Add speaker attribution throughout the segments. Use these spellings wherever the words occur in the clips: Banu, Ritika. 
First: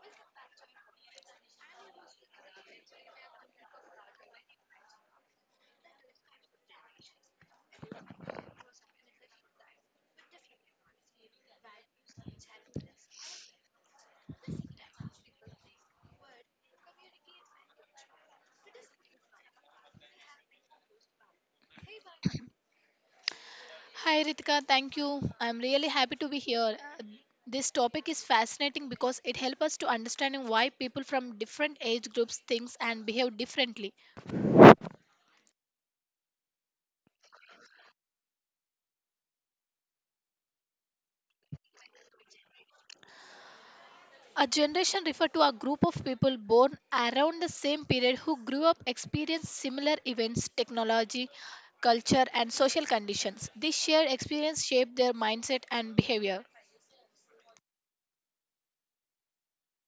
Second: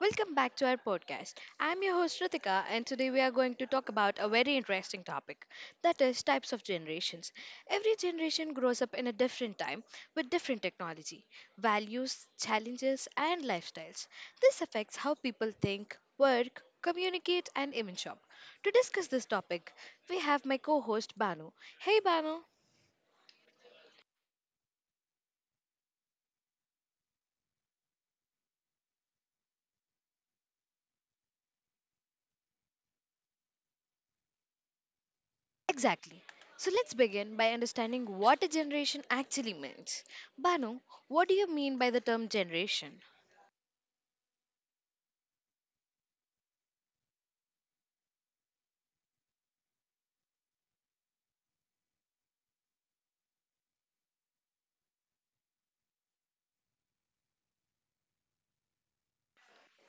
Speaker 1: Welcome back to our podcast. I'm your host Ritika, and today we are going to talk about a very interesting topic, that is, types of generations. Every generation grows up in a different time with different technology, values, challenges, and lifestyles. This affects how people think, work, communicate, and even shop. To discuss this topic, we have my co host Banu. Hey, Banu.
Speaker 2: Hi Ritika, thank you. I'm really happy to be here. This topic is fascinating because it helps us to understanding why people from different age groups think and behave differently.
Speaker 1: Exactly. So let's begin by understanding what a generation actually means. Banu, what do you mean by the term generation?
Speaker 2: A generation refers to a group of people born around the same period who grew up experienced similar events, technology, culture and social conditions. This shared experience shape their mindset and behavior.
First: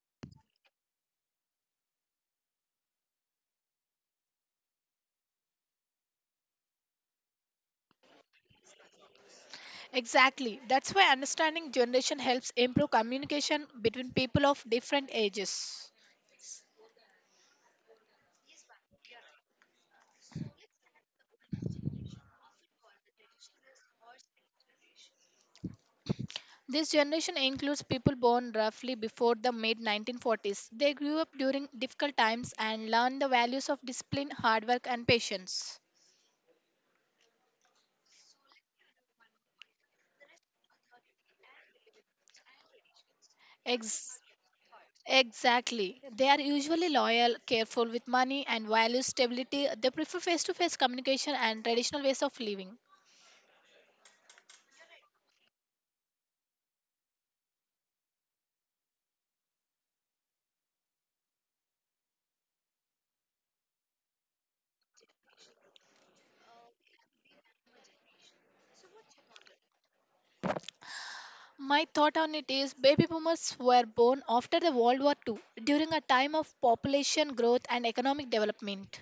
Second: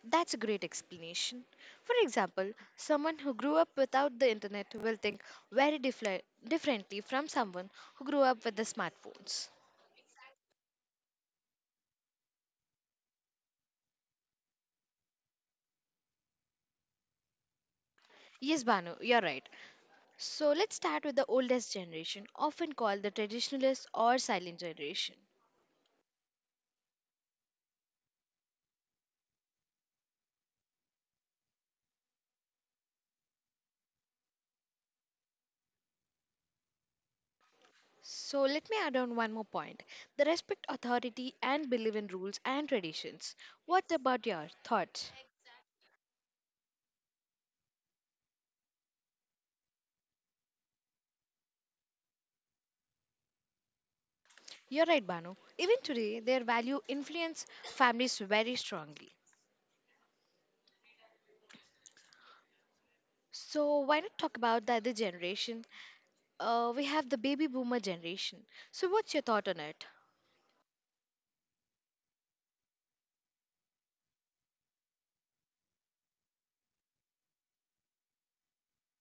Speaker 1: That's a great explanation. For example, someone who grew up without the internet will think very differently from someone who grew up with the smartphones.
Speaker 2: Exactly. That's why understanding generation helps improve communication between people of different ages.
Speaker 1: Yes, Banu, you're right. So let's start with the oldest generation, often called the traditionalist or silent generation.
Speaker 2: This generation includes people born roughly before the mid 1940s. They grew up during difficult times and learned the values of discipline, hard work, and patience.
Speaker 1: So let me add on one more point. The respect authority and believe in rules and traditions. What
Speaker 2: Ex-
Speaker 1: about your thoughts?
Speaker 2: exactly. They are usually loyal, careful with money, and value stability. They prefer face to face communication and traditional ways of living.
Speaker 1: You're right, Banu. Even today, their value influence families very strongly. So why not talk about the other generation? We have the baby boomer generation. So what's your thought on it?
Speaker 2: My thought on it is baby boomers were born after the World War II during a time of population growth and economic development.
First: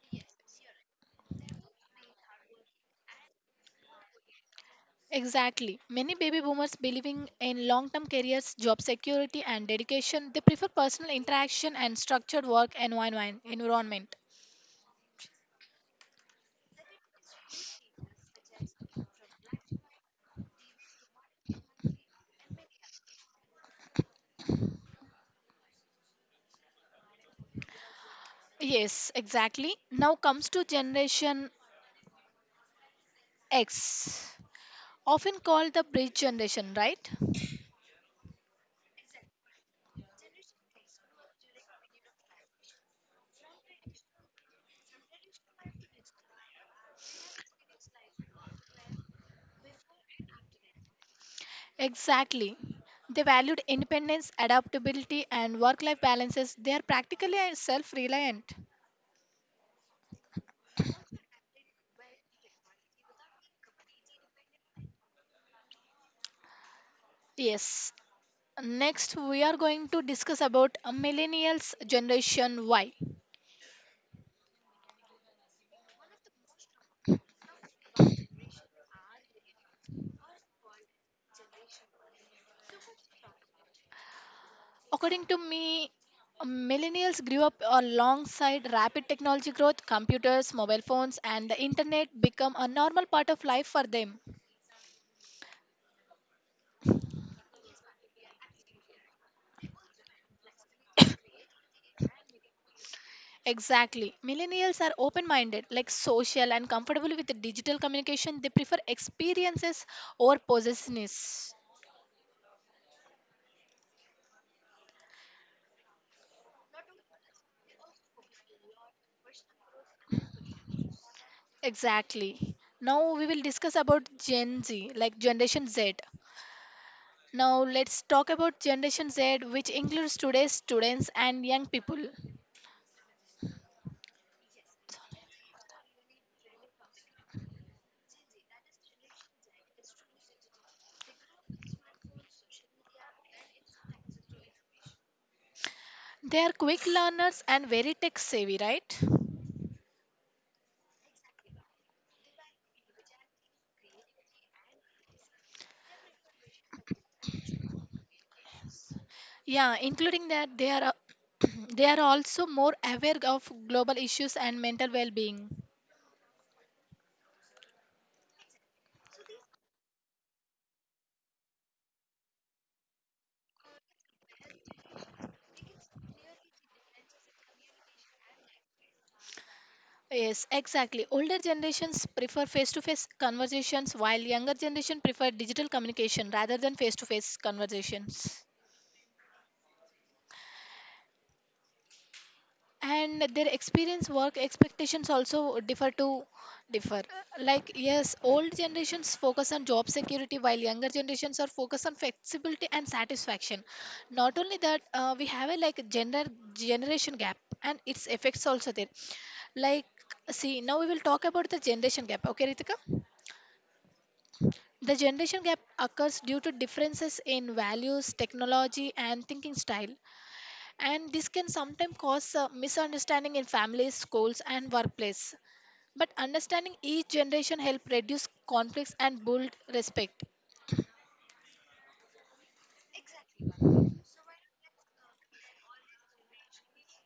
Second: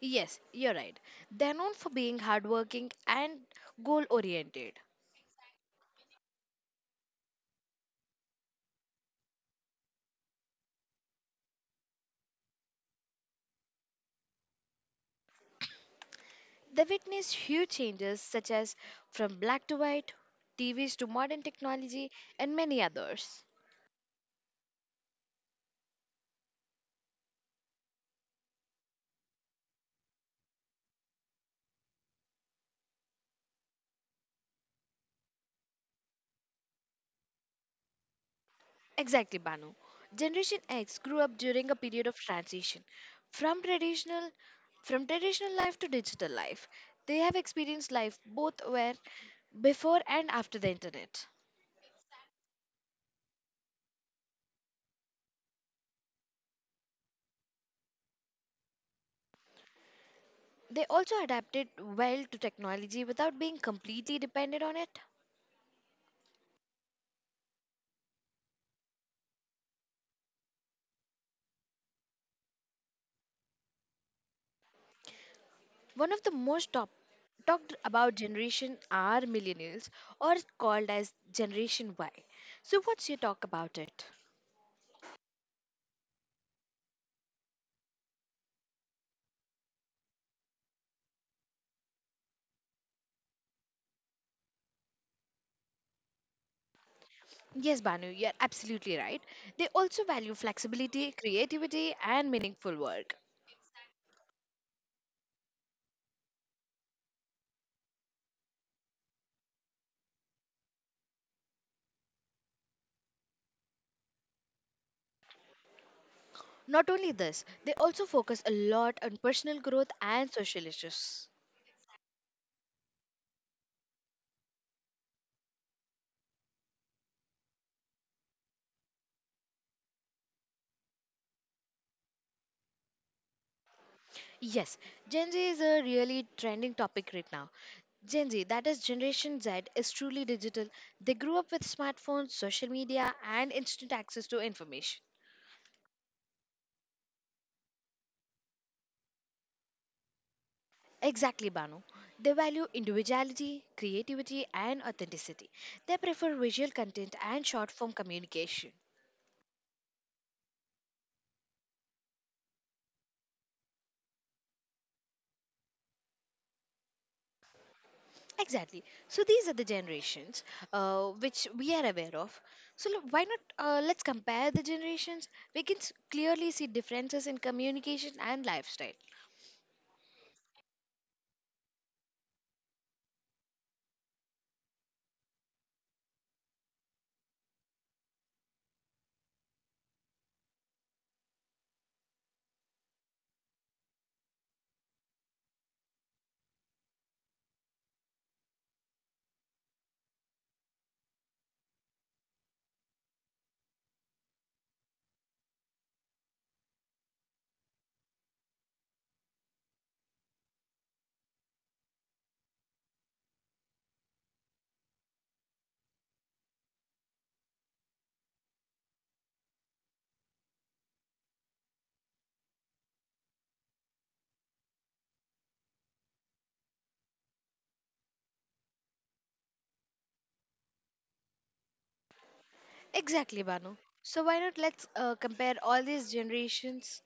Speaker 1: Yes, you're right. They're known for being hardworking and goal oriented.
Speaker 2: Exactly. Many baby boomers believing in long term careers, job security, and dedication, they prefer personal interaction and structured work environment.
Speaker 1: They witnessed huge changes such as from black to white, TVs to modern technology, and many others.
Speaker 2: Yes, exactly. Now comes to Generation X, often called the bridge generation, right?
Speaker 1: Exactly, Banu. Generation X grew up during a period of transition from traditional from traditional life to digital life. They have experienced life both where before and after the internet.
Speaker 2: Exactly. They valued independence, adaptability, and work life balances. They are practically self reliant.
Speaker 1: They also adapted well to technology without being completely dependent on it.
Speaker 2: Yes. Next, we are going to discuss about millennials generation Y.
Speaker 1: One of the most top, talked about generation are millennials or called as generation Y. So what's your talk about it?
Speaker 2: According to me, millennials grew up alongside rapid technology growth, computers, mobile phones, and the internet become a normal part of life for them.
Speaker 1: Yes, Banu, you're absolutely right. They also value flexibility, creativity, and meaningful work.
Speaker 2: Exactly. Millennials are open minded, like social and comfortable with the digital communication. They prefer experiences over possessiveness.
Speaker 1: Not only this, they also focus a lot on personal growth and social issues.
Speaker 2: Exactly. Now we will discuss about Gen Z, like Generation Z. Now let's talk about Generation Z, which includes today's students and young people.
Speaker 1: Yes, Gen Z is a really trending topic right now. Gen Z, that is Generation Z, is truly digital. They grew up with smartphones, social media, and instant access to information.
Speaker 2: They are quick learners and very tech savvy, right?
Speaker 1: Exactly, Banu. They value individuality, creativity, and authenticity. They prefer visual content and short form communication.
Speaker 2: Yeah, including that they are they are also more aware of global issues and mental well-being.
Speaker 1: Exactly. So these are the generations which we are aware of. So look, why not? Let's compare the generations. We can clearly see differences in communication and lifestyle.
Speaker 2: Yes, exactly. Older generations prefer face-to-face conversations while younger generation prefer digital communication rather than face-to-face conversations. And their experience work expectations also differ. Like yes, old generations focus on job security while younger generations are focused on flexibility and satisfaction. Not only that, we have a like gender generation gap and its effects also there. Like see, now we will talk about the generation gap, okay Ritika? The generation gap occurs due to differences in values, technology and thinking style, and this can sometimes cause misunderstanding in families, schools and workplace, but understanding each generation help reduce conflicts and build respect.
Speaker 1: Exactly, Banu. So why not? Let's compare all these generations.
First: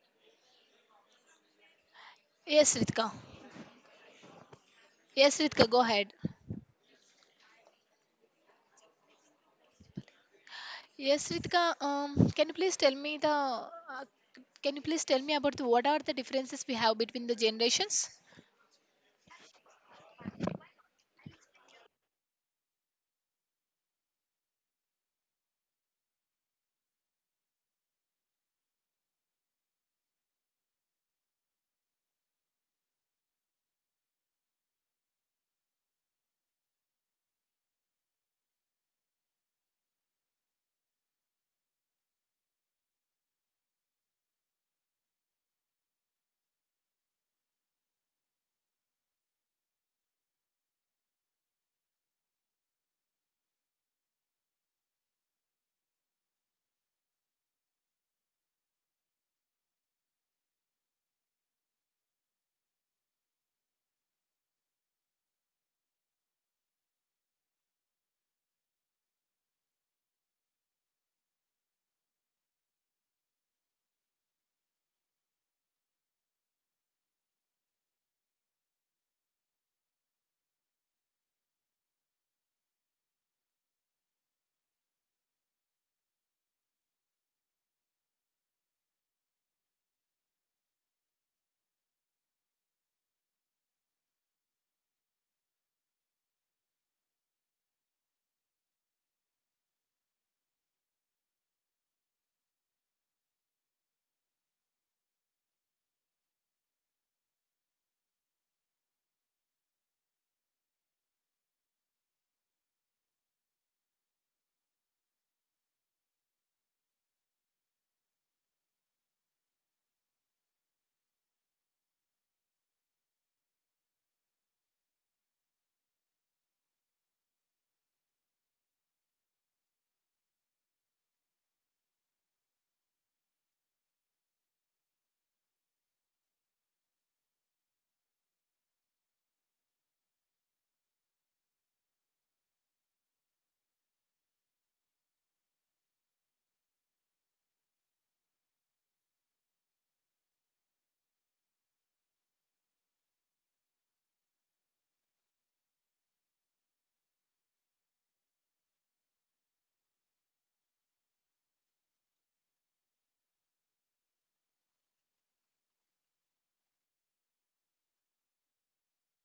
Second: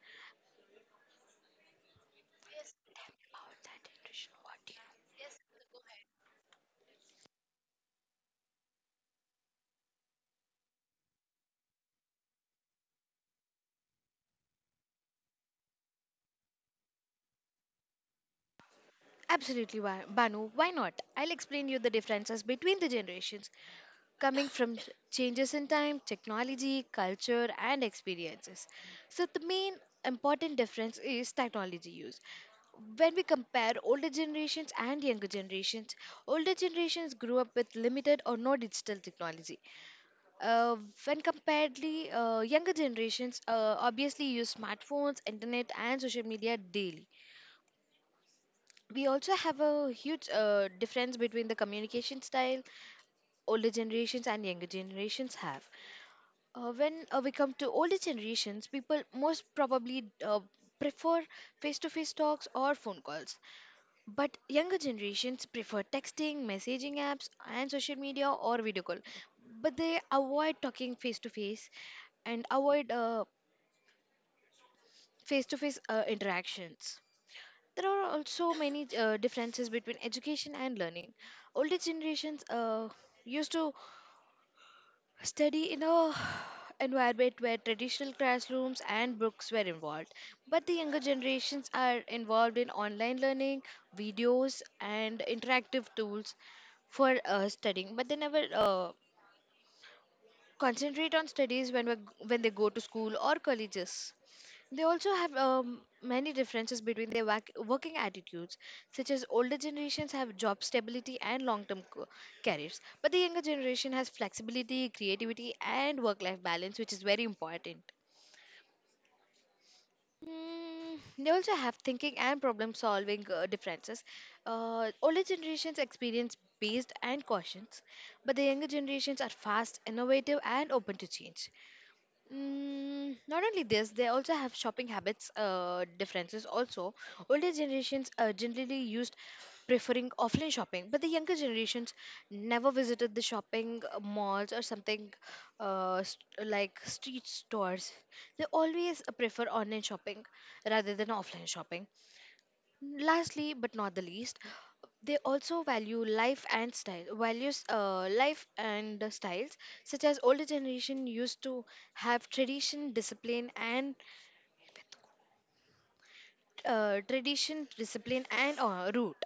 Speaker 2: yes ritka
Speaker 1: About that generation. What do you know? Yes.
Speaker 2: yes, Ritka, go ahead. Yes, Ritika. Can you please tell me the can you please tell me about the, what are the differences we have between the generations?
Speaker 1: Absolutely, Banu. Why not? I'll explain you the differences between the generations coming from changes in time, technology, culture, and experiences. So, the main important difference is technology use. When we compare older generations and younger generations, older generations grew up with limited or no digital technology. Uh, when comparedly, younger generations obviously use smartphones, internet, and social media daily. We also have a huge difference between the communication style older generations and younger generations have. When we come to older generations, people most probably prefer face to face talks or phone calls. But younger generations prefer texting, messaging apps, and social media or video call. But they avoid talking face to face and avoid face to face interactions. There are also many differences between education and learning. Older generations used to study in a environment where traditional classrooms and books were involved, but the younger generations are involved in online learning, videos, and interactive tools for studying. But they never concentrate on studies when they go to school or colleges. They also have many differences between their working attitudes, such as older generations have job stability and long-term careers, but the younger generation has flexibility, creativity, and work-life balance, which is very important. They also have thinking and problem solving differences. Older generations experience based and cautions, but the younger generations are fast, innovative, and open to change. Not only this, they also have shopping habits differences. Also, older generations generally used preferring offline shopping, but the younger generations never visited the shopping malls or something like street stores. They always prefer online shopping rather than offline shopping. Lastly, but not the least, they also value life and style. Values life and the styles, such as older generation used to have tradition, discipline, and root.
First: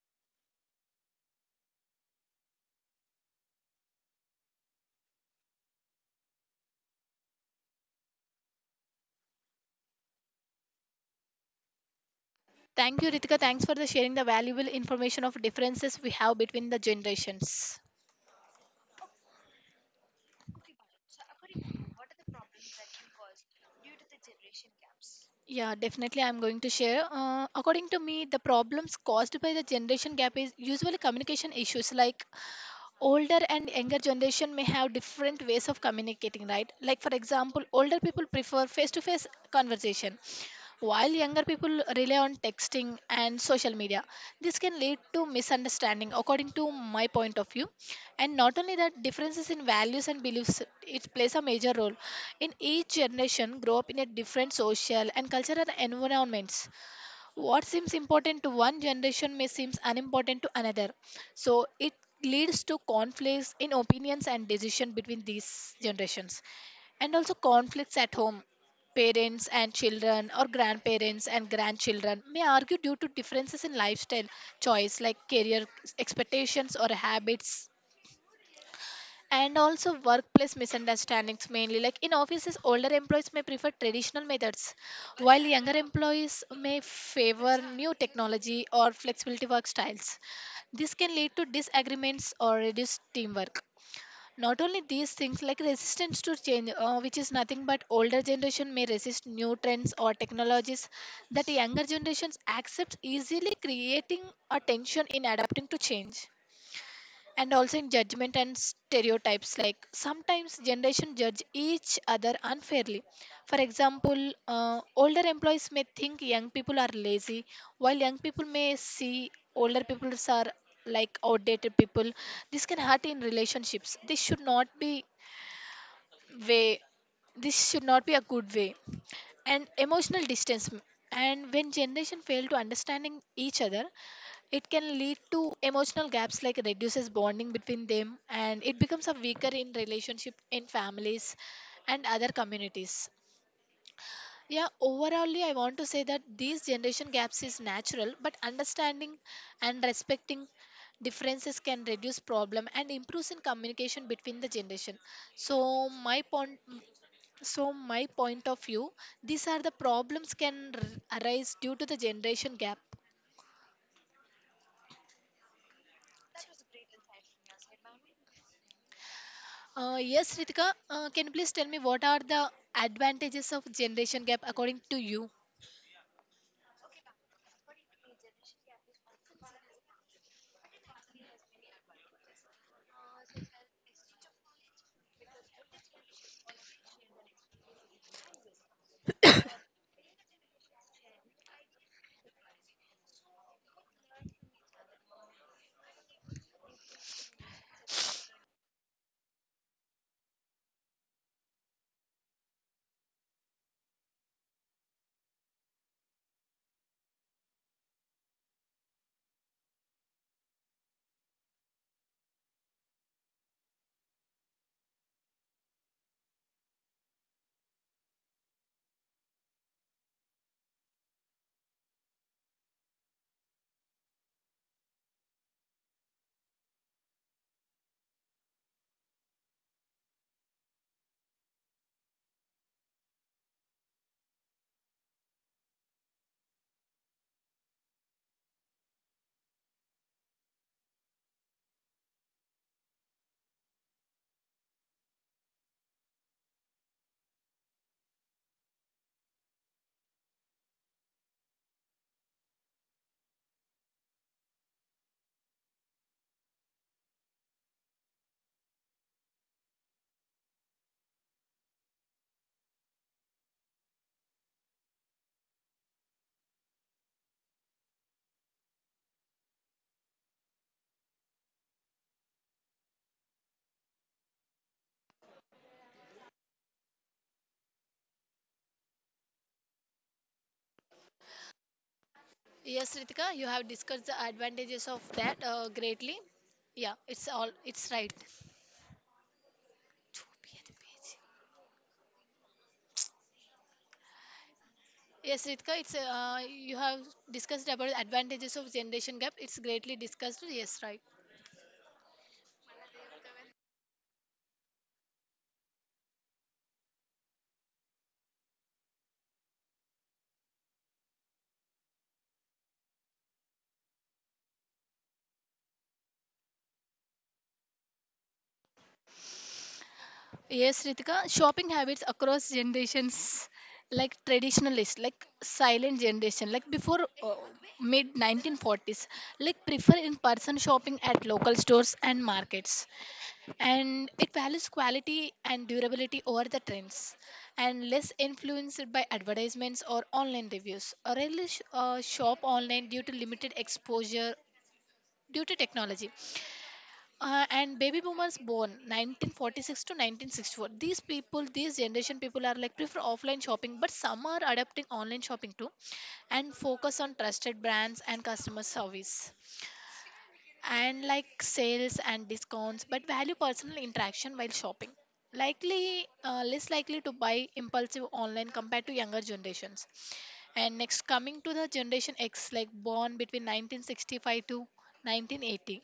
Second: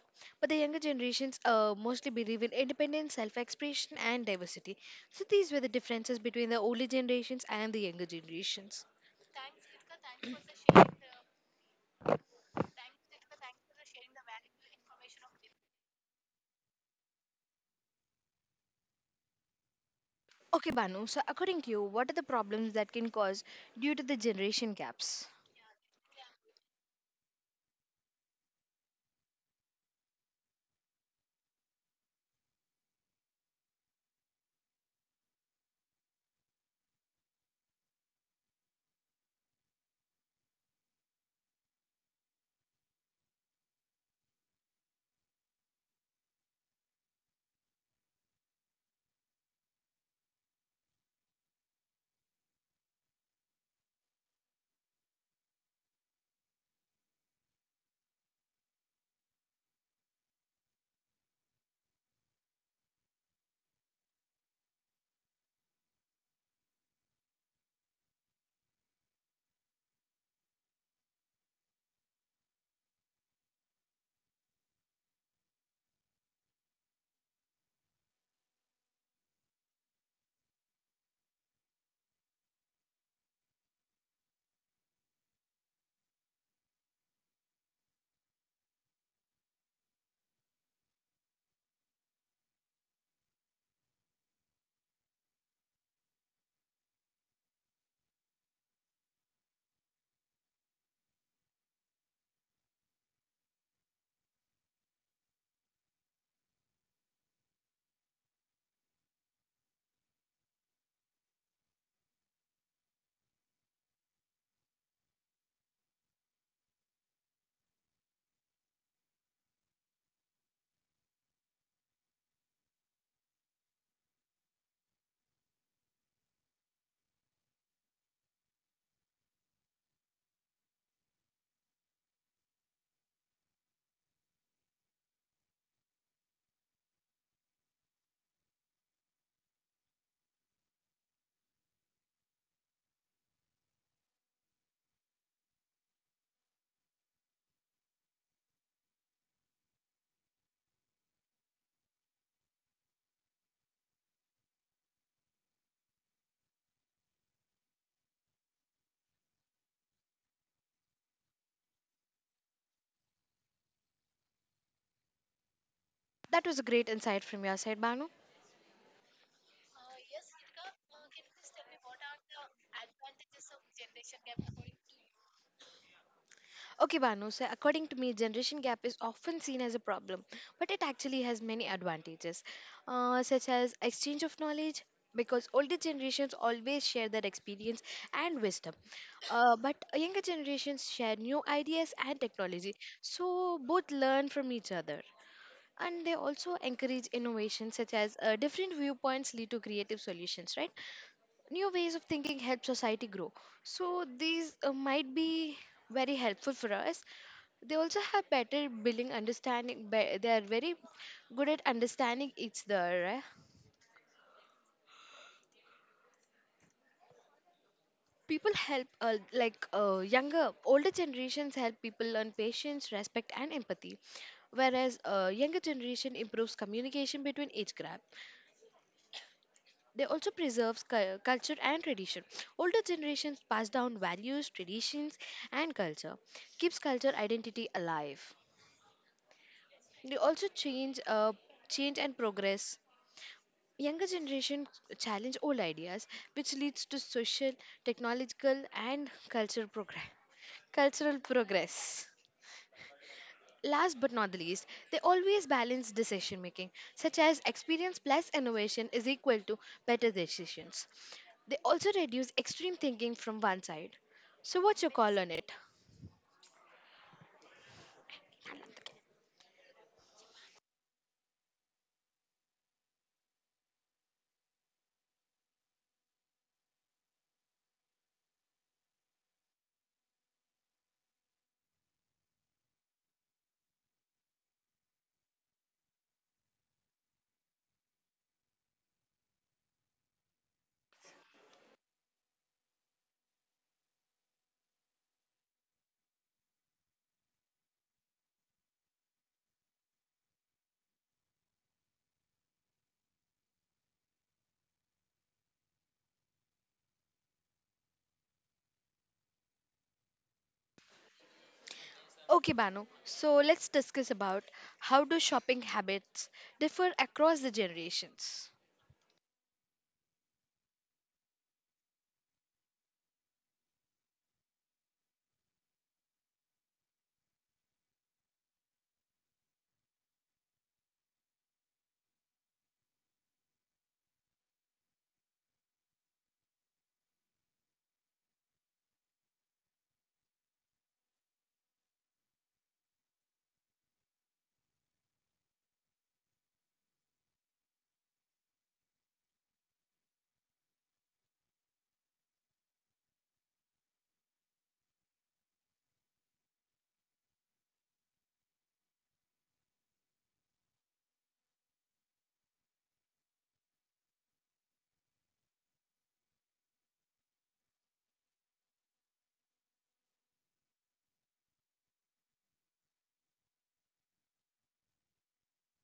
Speaker 1: But the younger generations mostly believe in independence, self-expression, and diversity. So these were the differences between the older generations and the younger generations.
Speaker 2: Thank you, Ritika. Thanks for the sharing the valuable information of differences we have between the generations.
Speaker 1: Okay, Banu. So according to you, what are the problems that can cause due to the generation gaps?
Speaker 2: Yeah, definitely. I'm going to share. According to me, the problems caused by the generation gap is usually communication issues. Like older and younger generation may have different ways of communicating, right? Like for example, older people prefer face-to-face conversation, while younger people rely on texting and social media, this can lead to misunderstanding, according to my point of view. And not only that, differences in values and beliefs it plays a major role. In each generation, grow up in a different social and cultural environments. What seems important to one generation may seem unimportant to another. So it leads to conflicts in opinions and decision between these generations, and also conflicts at home. Parents and children or grandparents and grandchildren may argue due to differences in lifestyle choice like career expectations or habits. And also workplace misunderstandings, mainly like in offices, older employees may prefer traditional methods while younger employees may favor new technology or flexibility work styles. This can lead to disagreements or reduced teamwork. Not only these things, like resistance to change, which is nothing but older generation may resist new trends or technologies that younger generations accept easily, creating a tension in adapting to change. And also in judgment and stereotypes, like sometimes generation judge each other unfairly. For example, older employees may think young people are lazy, while young people may see older people are like outdated people. This can hurt in relationships. This should not be way. This should not be a good way. And emotional distance, and when generation fail to understanding each other, it can lead to emotional gaps like reduces bonding between them, and it becomes a weaker in relationship in families and other communities. Yeah, overallly I want to say that these generation gaps is natural, but understanding and respecting differences can reduce problem and improves in communication between the generation. so my point so my point of view, these are the problems can arise due to the generation gap.
Speaker 1: That was a great insight from your side, Banu.
Speaker 2: Yes, Ritika, can you please tell me what are the advantages of generation gap according to you?
Speaker 1: Okay, Banu, so according to me, generation gap is often seen as a problem, but it actually has many advantages, such as exchange of knowledge, because older generations always share their experience and wisdom, but younger generations share new ideas and technology, so both learn from each other. And they also encourage innovation, such as different viewpoints lead to creative solutions, right? New ways of thinking help society grow. So these might be very helpful for us. They also have better building understanding. They are very good at understanding each other. Eh. People help, like older generations help people learn patience, respect, and empathy, whereas younger generation improves communication between age gap. They also preserves culture and tradition. Older generations pass down values, traditions, and culture, keeps culture identity alive. They also change and progress. Younger generation challenge old ideas, which leads to social, technological, and cultural progress. Cultural progress. Last but not the least, they always balance decision making, such as experience plus innovation is equal to better decisions. They also reduce extreme thinking from one side. So, what's your call on it?
Speaker 2: Yes, Ritika, you have discussed the advantages of that greatly. Yeah, it's all it's right. Yes, Ritika, it's you have discussed about the advantages of generation gap. It's greatly discussed. Yes, right.
Speaker 1: Okay, Banu, so let's discuss about how do shopping habits differ across the generations.
Speaker 2: Yes, Ritika, shopping habits across generations, like traditionalist, like silent generation, like before mid 1940s, like prefer in-person shopping at local stores and markets, and it values quality and durability over the trends, and less influenced by advertisements or online reviews. Rarely shop online due to limited exposure due to technology. And baby boomers born 1946 to 1964, these generation people are like prefer offline shopping, but some are adopting online shopping too, and focus on trusted brands and customer service, and like sales and discounts, but value personal interaction while shopping. Likely Less likely to buy impulsive online compared to younger generations. And next, coming to the generation x, like born between 1965 to 1980,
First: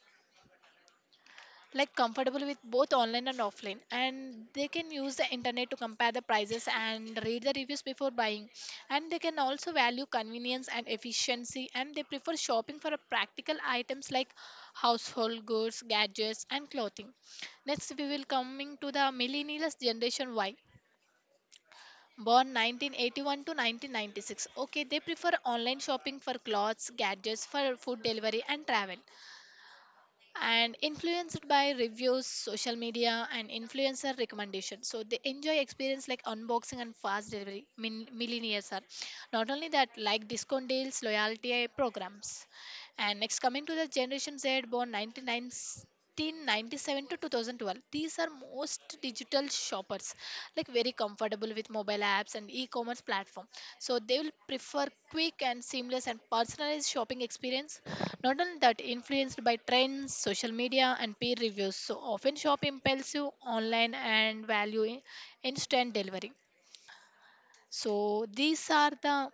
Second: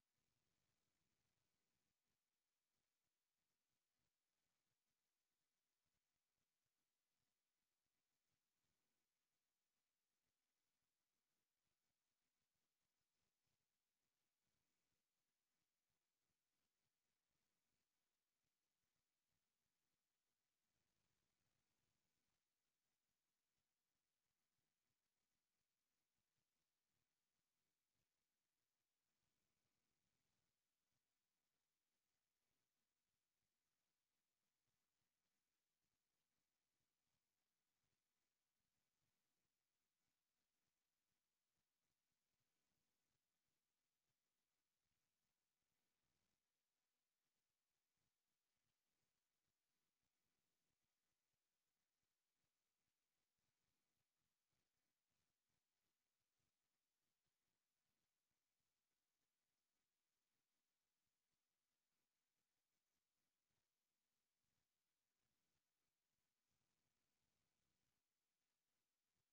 Speaker 2: like comfortable with both online and offline, and they can use the internet to compare the prices and read the reviews before buying. And they can also value convenience and efficiency, and they prefer shopping for a practical items like household goods, gadgets and clothing. Next, we will coming to the millennials generation y, born 1981 to 1996. Okay, they prefer online shopping for clothes, gadgets, for food delivery and travel, and influenced by reviews, social media, and influencer recommendations. So they enjoy experience like unboxing and fast delivery. Millionaires are not only that like discount deals, loyalty programs. And next, coming to the Generation Z, born 1997 to 2012, these are most digital shoppers, like very comfortable with mobile apps and e-commerce platform. So they will prefer quick and seamless and personalized shopping experience. Not only that, influenced by trends, social media, and peer reviews. So often shop impulsive online and value instant delivery. So these are the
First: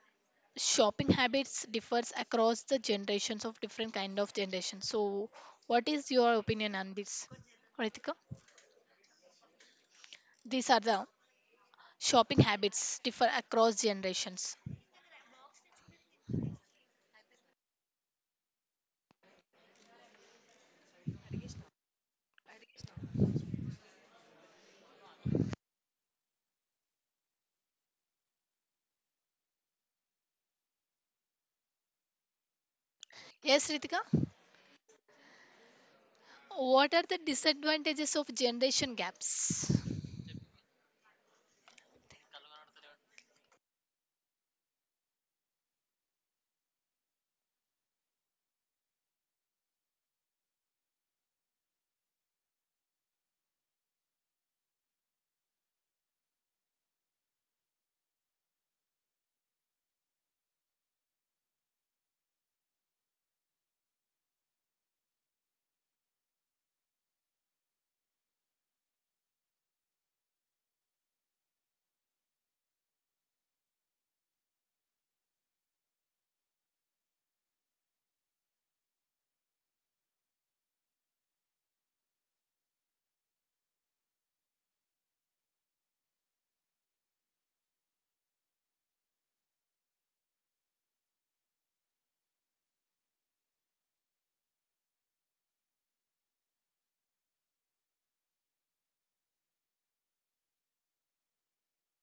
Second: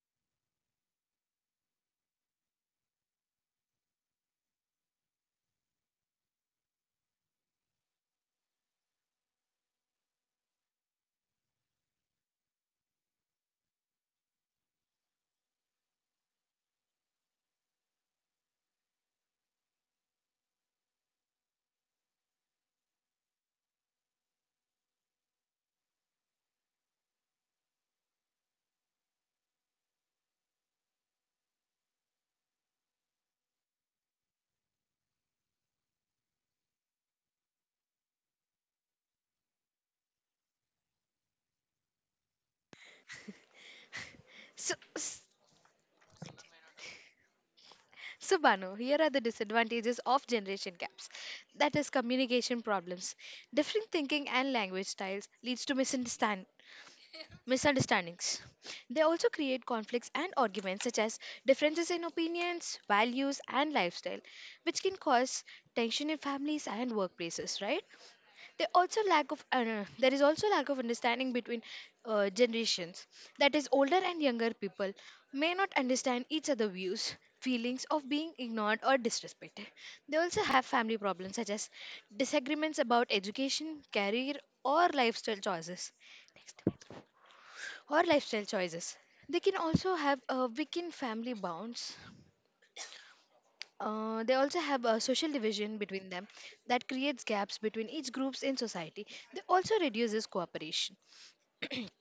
Speaker 2: shopping habits differs across the generations of different kind of generations. So what is your opinion on this, Ritika? These are the shopping habits differ across generations. Yes, Ritika. What are the disadvantages of generation gaps?
Speaker 1: So, s- so Banu, here are the disadvantages of generation gaps. That is communication problems. Different thinking and language styles leads to misunderstandings. They also create conflicts and arguments, such as differences in opinions, values, and lifestyle, which can cause tension in families and workplaces. Right? They also lack of There is also lack of understanding between generations. That is, older and younger people may not understand each other's views. Feelings of being ignored or disrespected. They also have family problems such as disagreements about education, career, or lifestyle choices or lifestyle choices. They can also have weakened family bonds. They also have a social division between them that creates gaps between each groups in society. They also reduces cooperation.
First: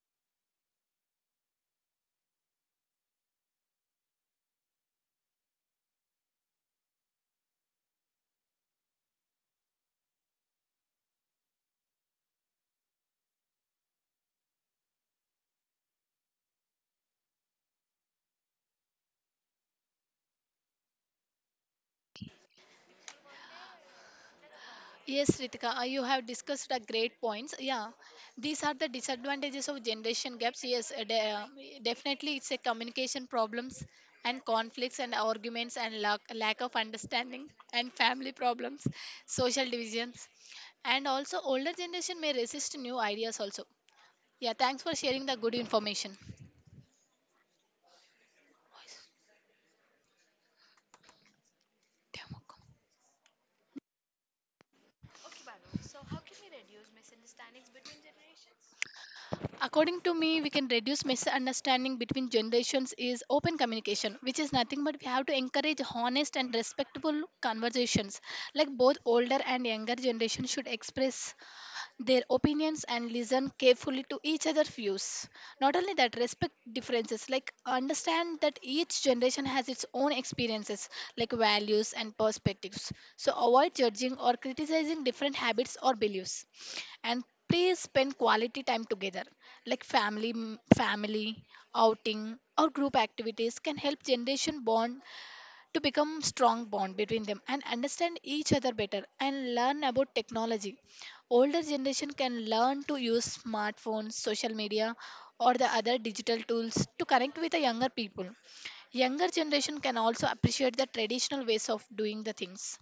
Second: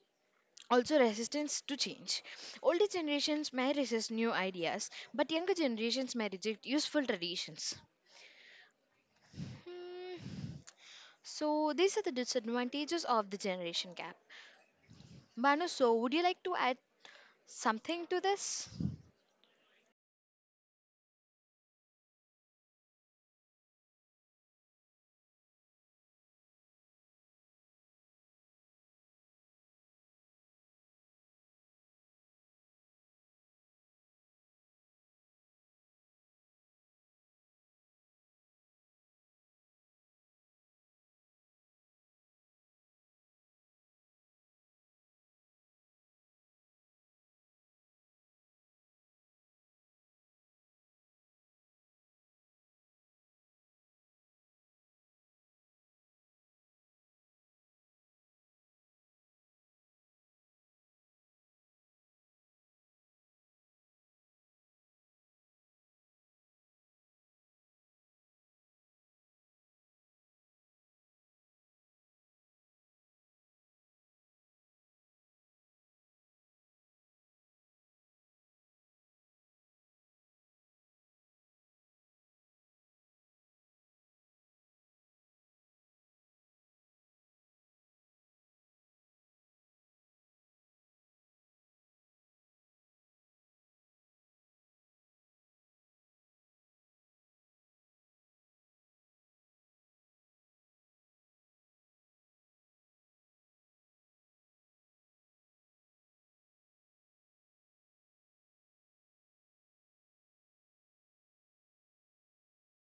Speaker 1: Also resistance to change. Older generations may resist new ideas, but younger generations may reject useful traditions. Hmm. So these are the disadvantages of the generation gap. Manu, so would you like to add something to this?
Speaker 2: Yes, Ritika, you have discussed a great points. Yeah, these are the disadvantages of generation gaps. Yes, definitely it's a communication problems, and conflicts and arguments, and lack of understanding, and family problems, social divisions, and also older generation may resist new ideas also. Yeah, thanks for sharing the good information. Voice demo. According to me, we can reduce misunderstanding between generations is open communication, which is nothing but we have to encourage honest and respectful conversations. Like both older and younger generations should express their opinions and listen carefully to each other's views. Not only that, respect differences, like understand that each generation has its own experiences, like values and perspectives. So avoid judging or criticizing different habits or beliefs. And please spend quality time together, like family, family outing or group activities can help generation bond to become strong bond between them and understand each other better and learn about technology. Older generation can learn to use smartphones, social media, or the other digital tools to connect with the younger people. Younger generation can also appreciate the traditional ways of doing the things.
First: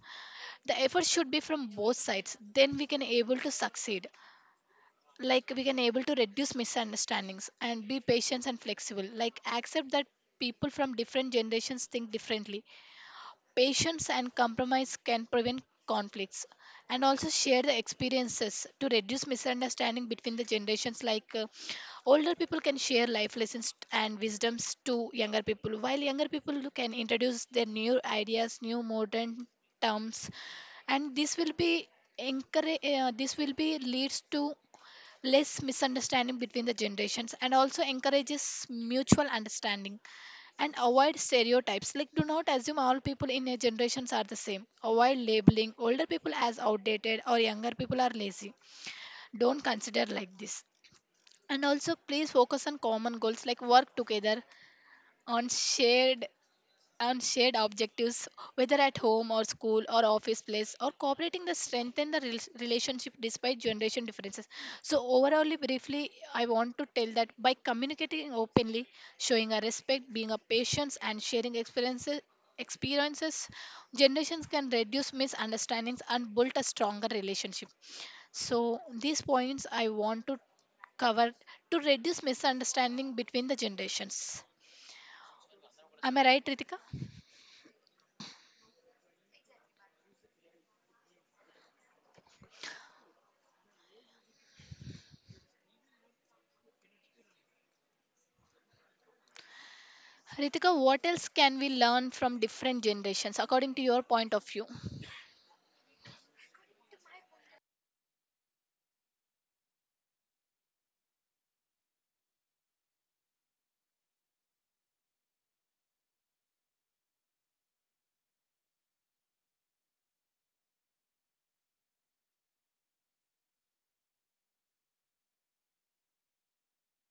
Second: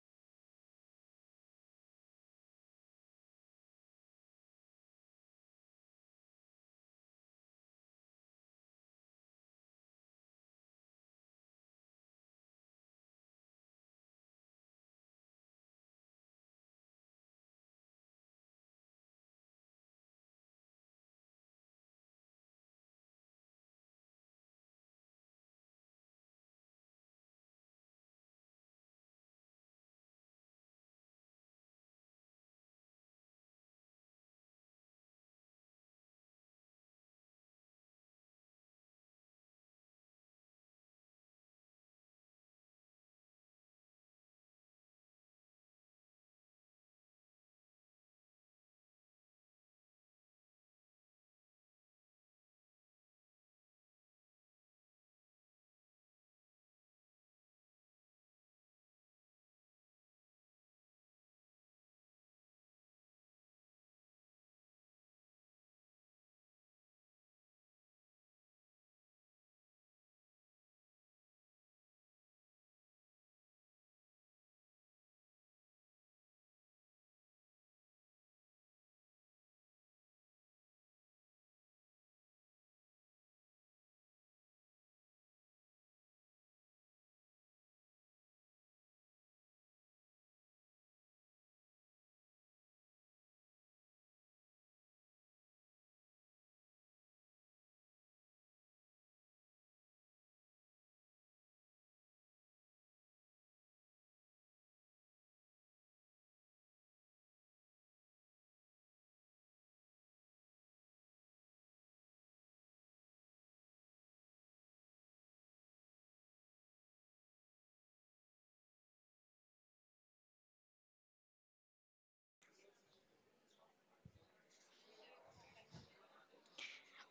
Speaker 2: The effort should be from both sides, then we can able to succeed, like we can able to reduce misunderstandings and be patient and flexible, like accept that people from different generations think differently. Patience and compromise can prevent conflicts, and also share the experiences to reduce misunderstanding between the generations, like older people can share life lessons and wisdoms to younger people, while younger people can introduce their new ideas, new modern terms, and this will be encourage, this will be leads to less misunderstanding between the generations and also encourages mutual understanding. And avoid stereotypes, like do not assume all people in your generations are the same. Avoid labeling older people as outdated or younger people are lazy. Don't consider like this. And also please focus on common goals, like work together on shared on shared objectives, whether at home or school or office place, or cooperating to strengthen the relationship despite generation differences. So, overall, briefly, I want to tell that by communicating openly, showing a respect, being a patience, and sharing experiences, generations can reduce misunderstandings and build a stronger relationship. So, these points I want to cover to reduce misunderstanding between the generations. Am I right, Ritika? Ritika, what else can we learn from different generations according to your point of view?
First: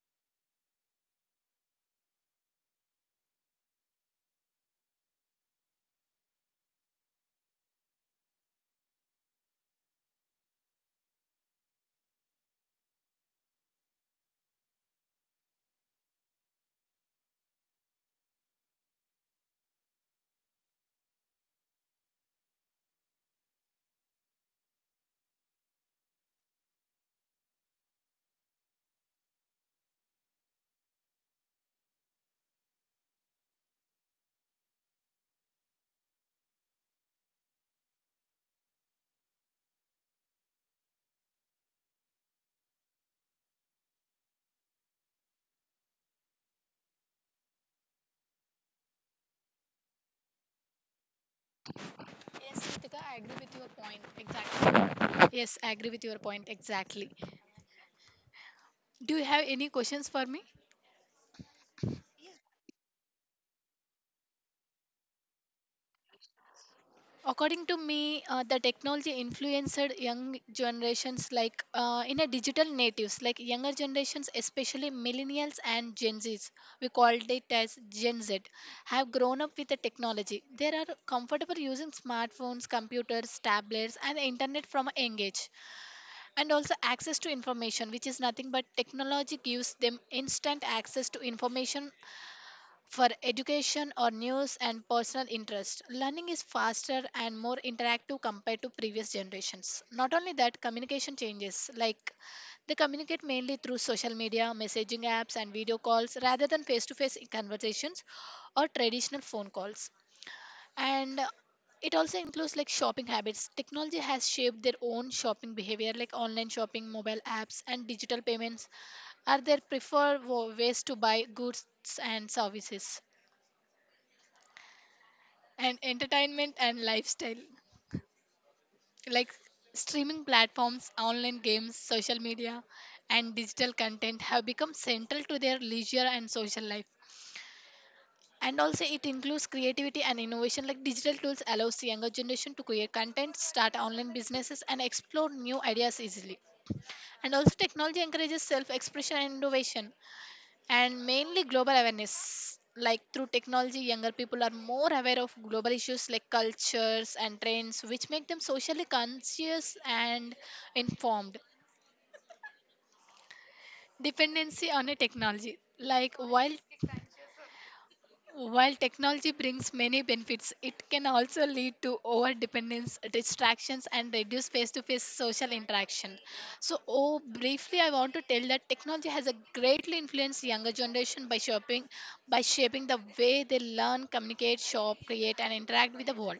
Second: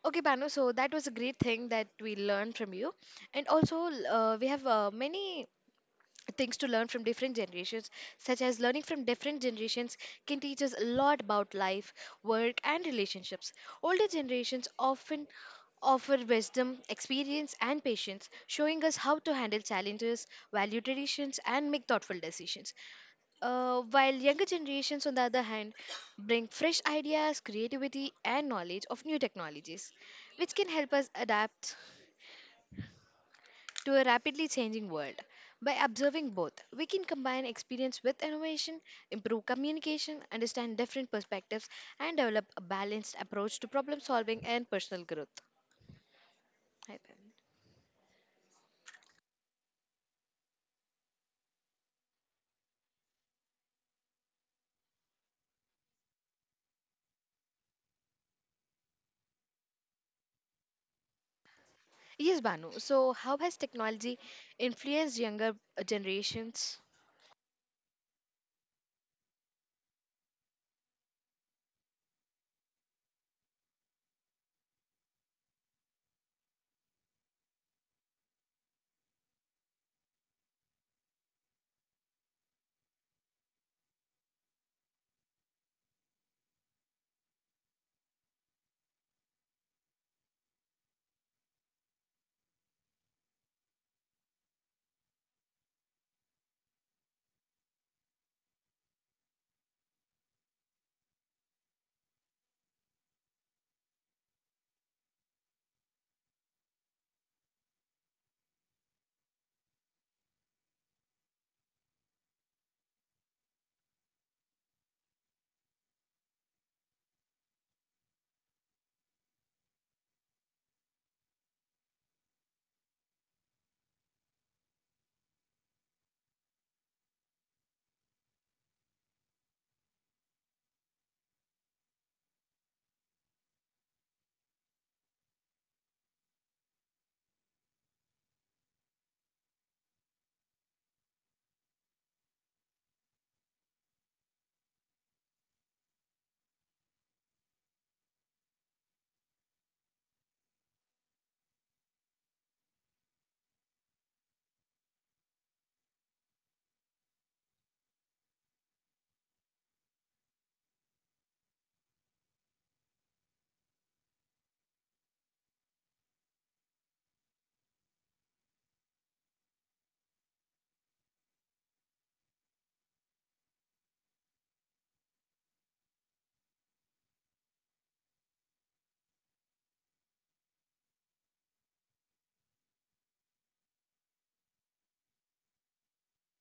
Speaker 1: Okay, Banu, so that was a great thing that we learned from you. And also, we have many things to learn from different generations, such as learning from different generations can teach us a lot about life, work, and relationships. Older generations often offer wisdom, experience, and patience, showing us how to handle challenges, value traditions, and make thoughtful decisions. While younger generations, on the other hand, bring fresh ideas, creativity, and knowledge of new technologies, which can help us adapt to a rapidly changing world. By observing both, we can combine experience with innovation, improve communication, understand different perspectives, and develop a balanced approach to problem solving and personal growth. I think.
Speaker 2: Yes, Ritika, I agree with your point exactly. Yes, I agree with your point exactly. Do you have any questions for me?
Speaker 1: Yes, Banu. So, how has technology influenced younger generations?
Speaker 2: According to me, the technology influenced young generations, like in a digital natives, like younger generations, especially millennials and Gen Zs, we called it as Gen Z, have grown up with the technology. They are comfortable using smartphones, computers, tablets, and the internet from a young age. And also access to information, which is nothing but technology gives them instant access to information for education or news and personal interest. Learning is faster and more interactive compared to previous generations. Not only that, communication changes, like they communicate mainly through social media, messaging apps, and video calls rather than face to face conversations or traditional phone calls. And it also includes like shopping habits. Technology has shaped their own shopping behavior, like online shopping, mobile apps, and digital payments are their preferred ways to buy goods and services. And entertainment and lifestyle, like streaming platforms, online games, social media, and digital content have become central to their leisure and social life. And also it includes creativity and innovation, like digital tools allows the younger generation to create content, start online businesses, and explore new ideas easily. And also technology encourages self expression and innovation. And mainly global awareness, like through technology younger people are more aware of global issues like cultures and trends, which make them socially conscious and informed. Dependency on a technology, like while technology brings many benefits, it can also lead to overdependence, distractions, and reduced face to face social interaction. So, oh, briefly, I want to tell that technology has a greatly influenced younger generation by shaping the way they learn, communicate, shop, create, and interact with the world.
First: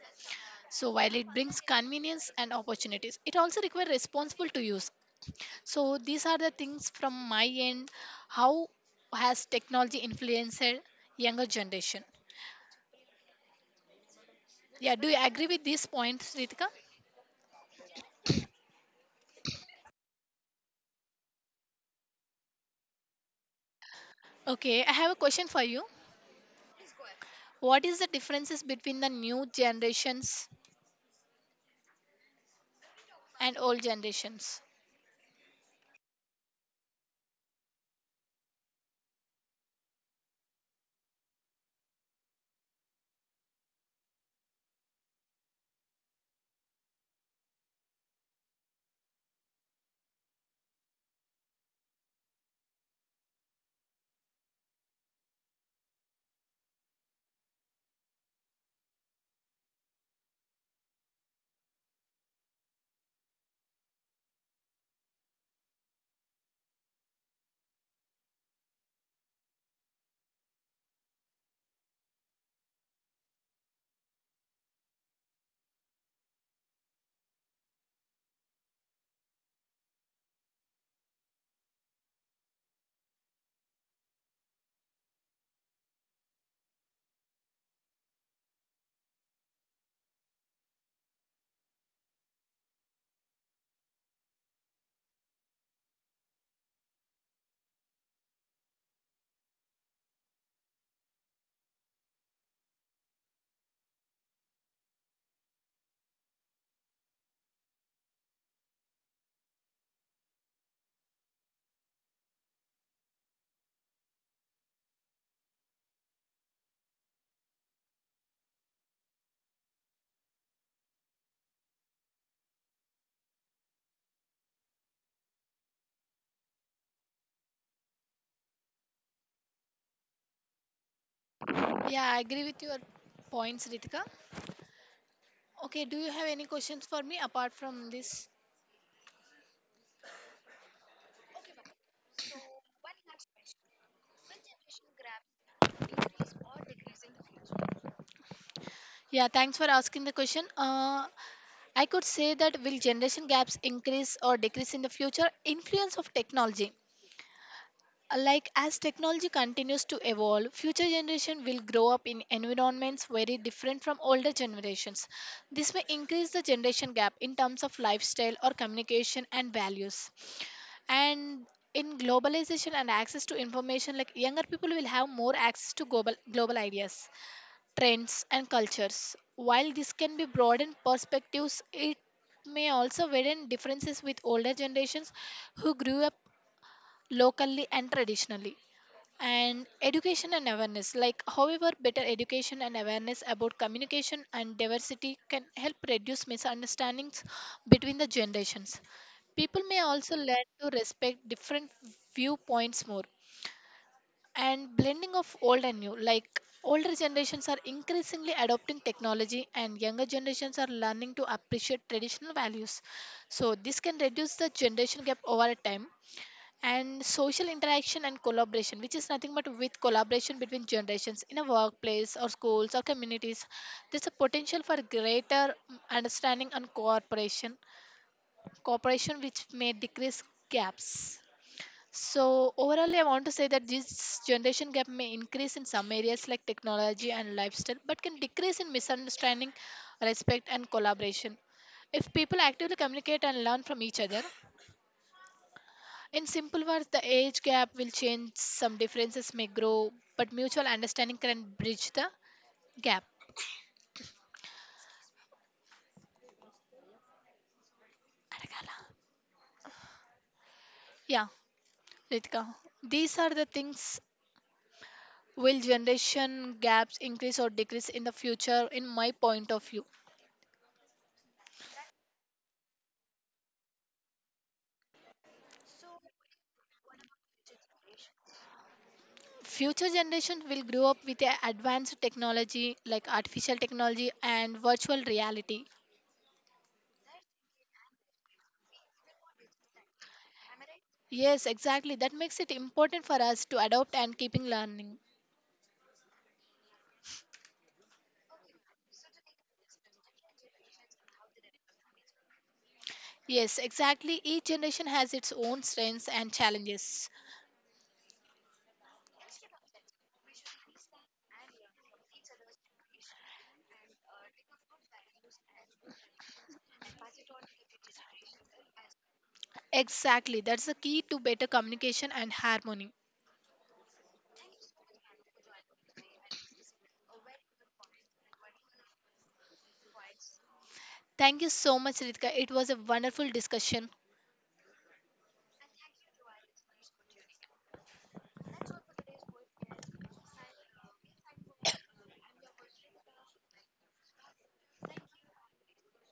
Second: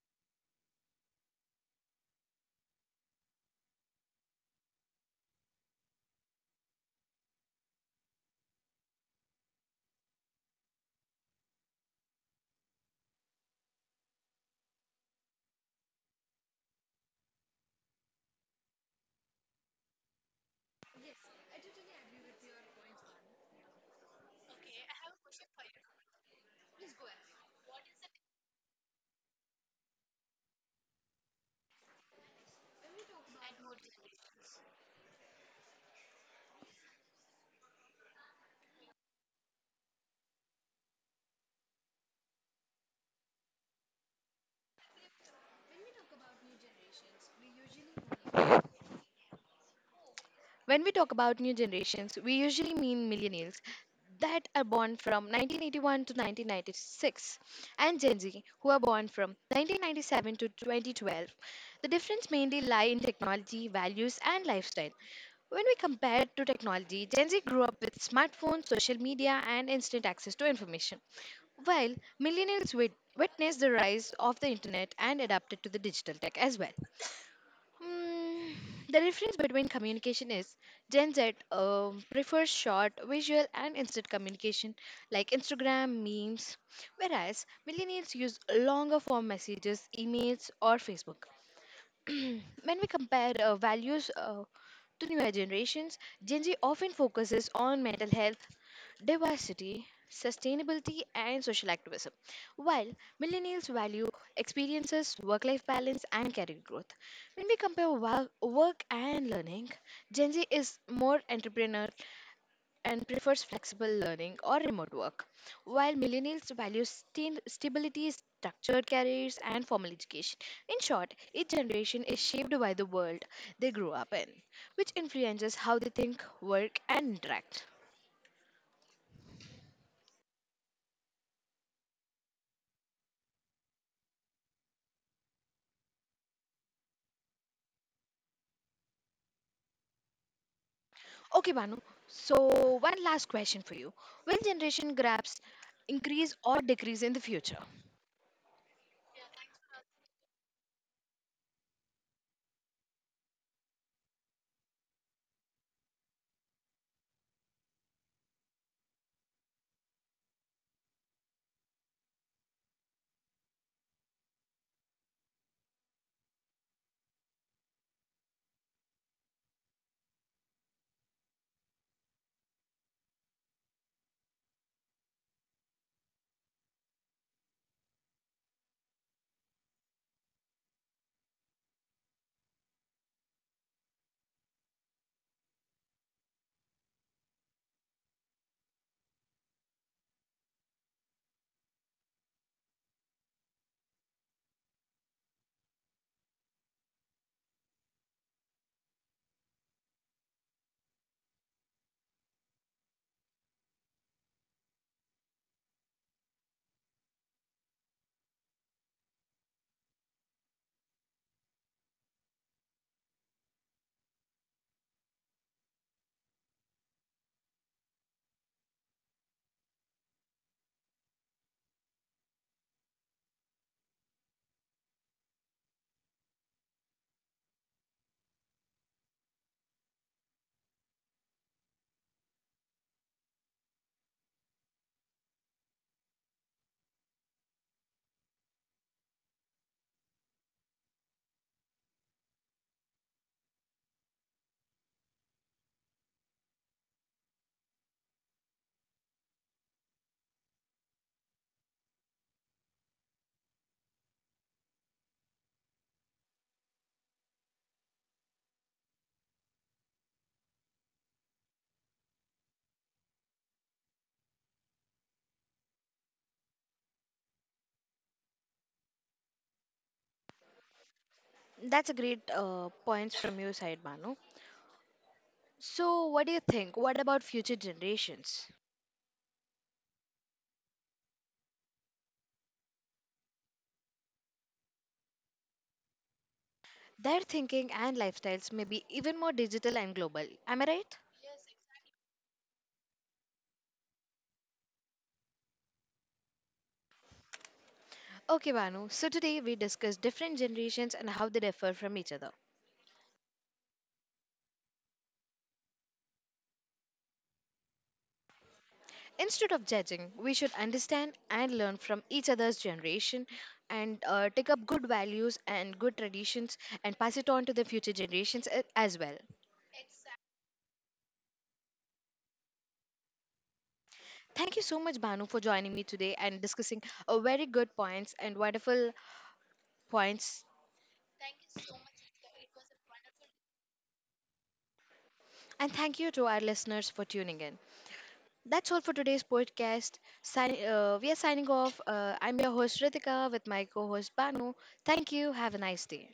Speaker 2: So, while it brings convenience and opportunities, it also requires responsible to use. So, these are the things from my end. How has technology influenced younger generation? Yeah, do you agree with these points, Ritika? Okay, I have a question for you. What is the differences between the new generations and old generations?
Speaker 1: When we talk about new generations, we usually mean millennials that are born from 1981 to 1996 and Gen Z who are born from 1997 to 2012. The difference mainly lie in technology, values and lifestyle. When we compare to technology, Gen Z grew up with smartphones, social media and instant access to information, while millennials witnessed the rise of the internet and adapted to the digital tech as well. Mm, the difference between communication is Gen Z prefers short, visual, and instant communication like Instagram, memes, whereas millennials use longer form messages, emails, or Facebook. When we compare values to newer generations, Gen Z often focuses on mental health, diversity, sustainability, and social activism, while millennials value experiences, work life balance, and career growth. When we compare work and learning, Gen Z is more entrepreneurial and prefers flexible learning or remote work, while millennials value stability, structured careers, and formal education. In short, each generation is shaped by the world they grew up in, which influences how they think, work, and interact.
Speaker 2: Yeah, I agree with your points, Ritika. Okay, do you have any questions for me apart from this?
Speaker 1: Okay, Banu, so one last question for you. Will generation gaps increase or decrease in the future?
Speaker 2: Yeah, thanks for asking the question. I could say that will generation gaps increase or decrease in the future? Influence of technology. Like as technology continues to evolve, future generation will grow up in environments very different from older generations. This may increase the generation gap in terms of lifestyle or communication and values. And in globalization and access to information, like younger people will have more access to global ideas, trends, and cultures. While this can be broadened perspectives, it may also widen differences with older generations who grew up locally and traditionally. And education and awareness, like however better education and awareness about communication and diversity can help reduce misunderstandings between the generations. People may also learn to respect different viewpoints more. And blending of old and new, like older generations are increasingly adopting technology and younger generations are learning to appreciate traditional values, so this can reduce the generation gap over time. And social interaction and collaboration, which is nothing but with collaboration between generations in a workplace or schools or communities, there's a potential for greater understanding and cooperation which may decrease gaps. So overall I want to say that this generation gap may increase in some areas like technology and lifestyle, but can decrease in misunderstanding, respect, and collaboration if people actively communicate and learn from each other. In simple words, the age gap will change, some differences may grow, but mutual understanding can bridge the gap. అడగాలా? Yeah, Ritika. These are the things will generation gaps increase or decrease in the future in my point of view.
Speaker 1: That's a great points from your side, Banu. So, what do you think? What about future generations?
Speaker 2: Future generations will grow up with a advanced technology like artificial technology and virtual reality.
Speaker 1: Their thinking and lifestyles may be even more digital and global. Am I right?
Speaker 2: Yes, exactly. That makes it important for us to adopt and keeping learning.
Speaker 1: Okay, Banu. So today we discuss different generations and how they differ from each other.
Speaker 2: Yes, exactly. Each generation has its own strengths and challenges.
Speaker 1: Instead of judging, we should understand and learn from each other's generation and take up good values and good traditions and pass it on to the future generations as well.
Speaker 2: Exactly. That's the key to better communication and harmony.
Speaker 1: Thank you so much, Banu, for joining me today and discussing very good points and wonderful points.
Speaker 2: Thank you so much, Ritika. It was a wonderful discussion.
Speaker 1: And thank you to our listeners for tuning in. That's all for today's podcast. We are signing off. I'm your host Ritika with my co host Banu. Thank you. Have a nice day.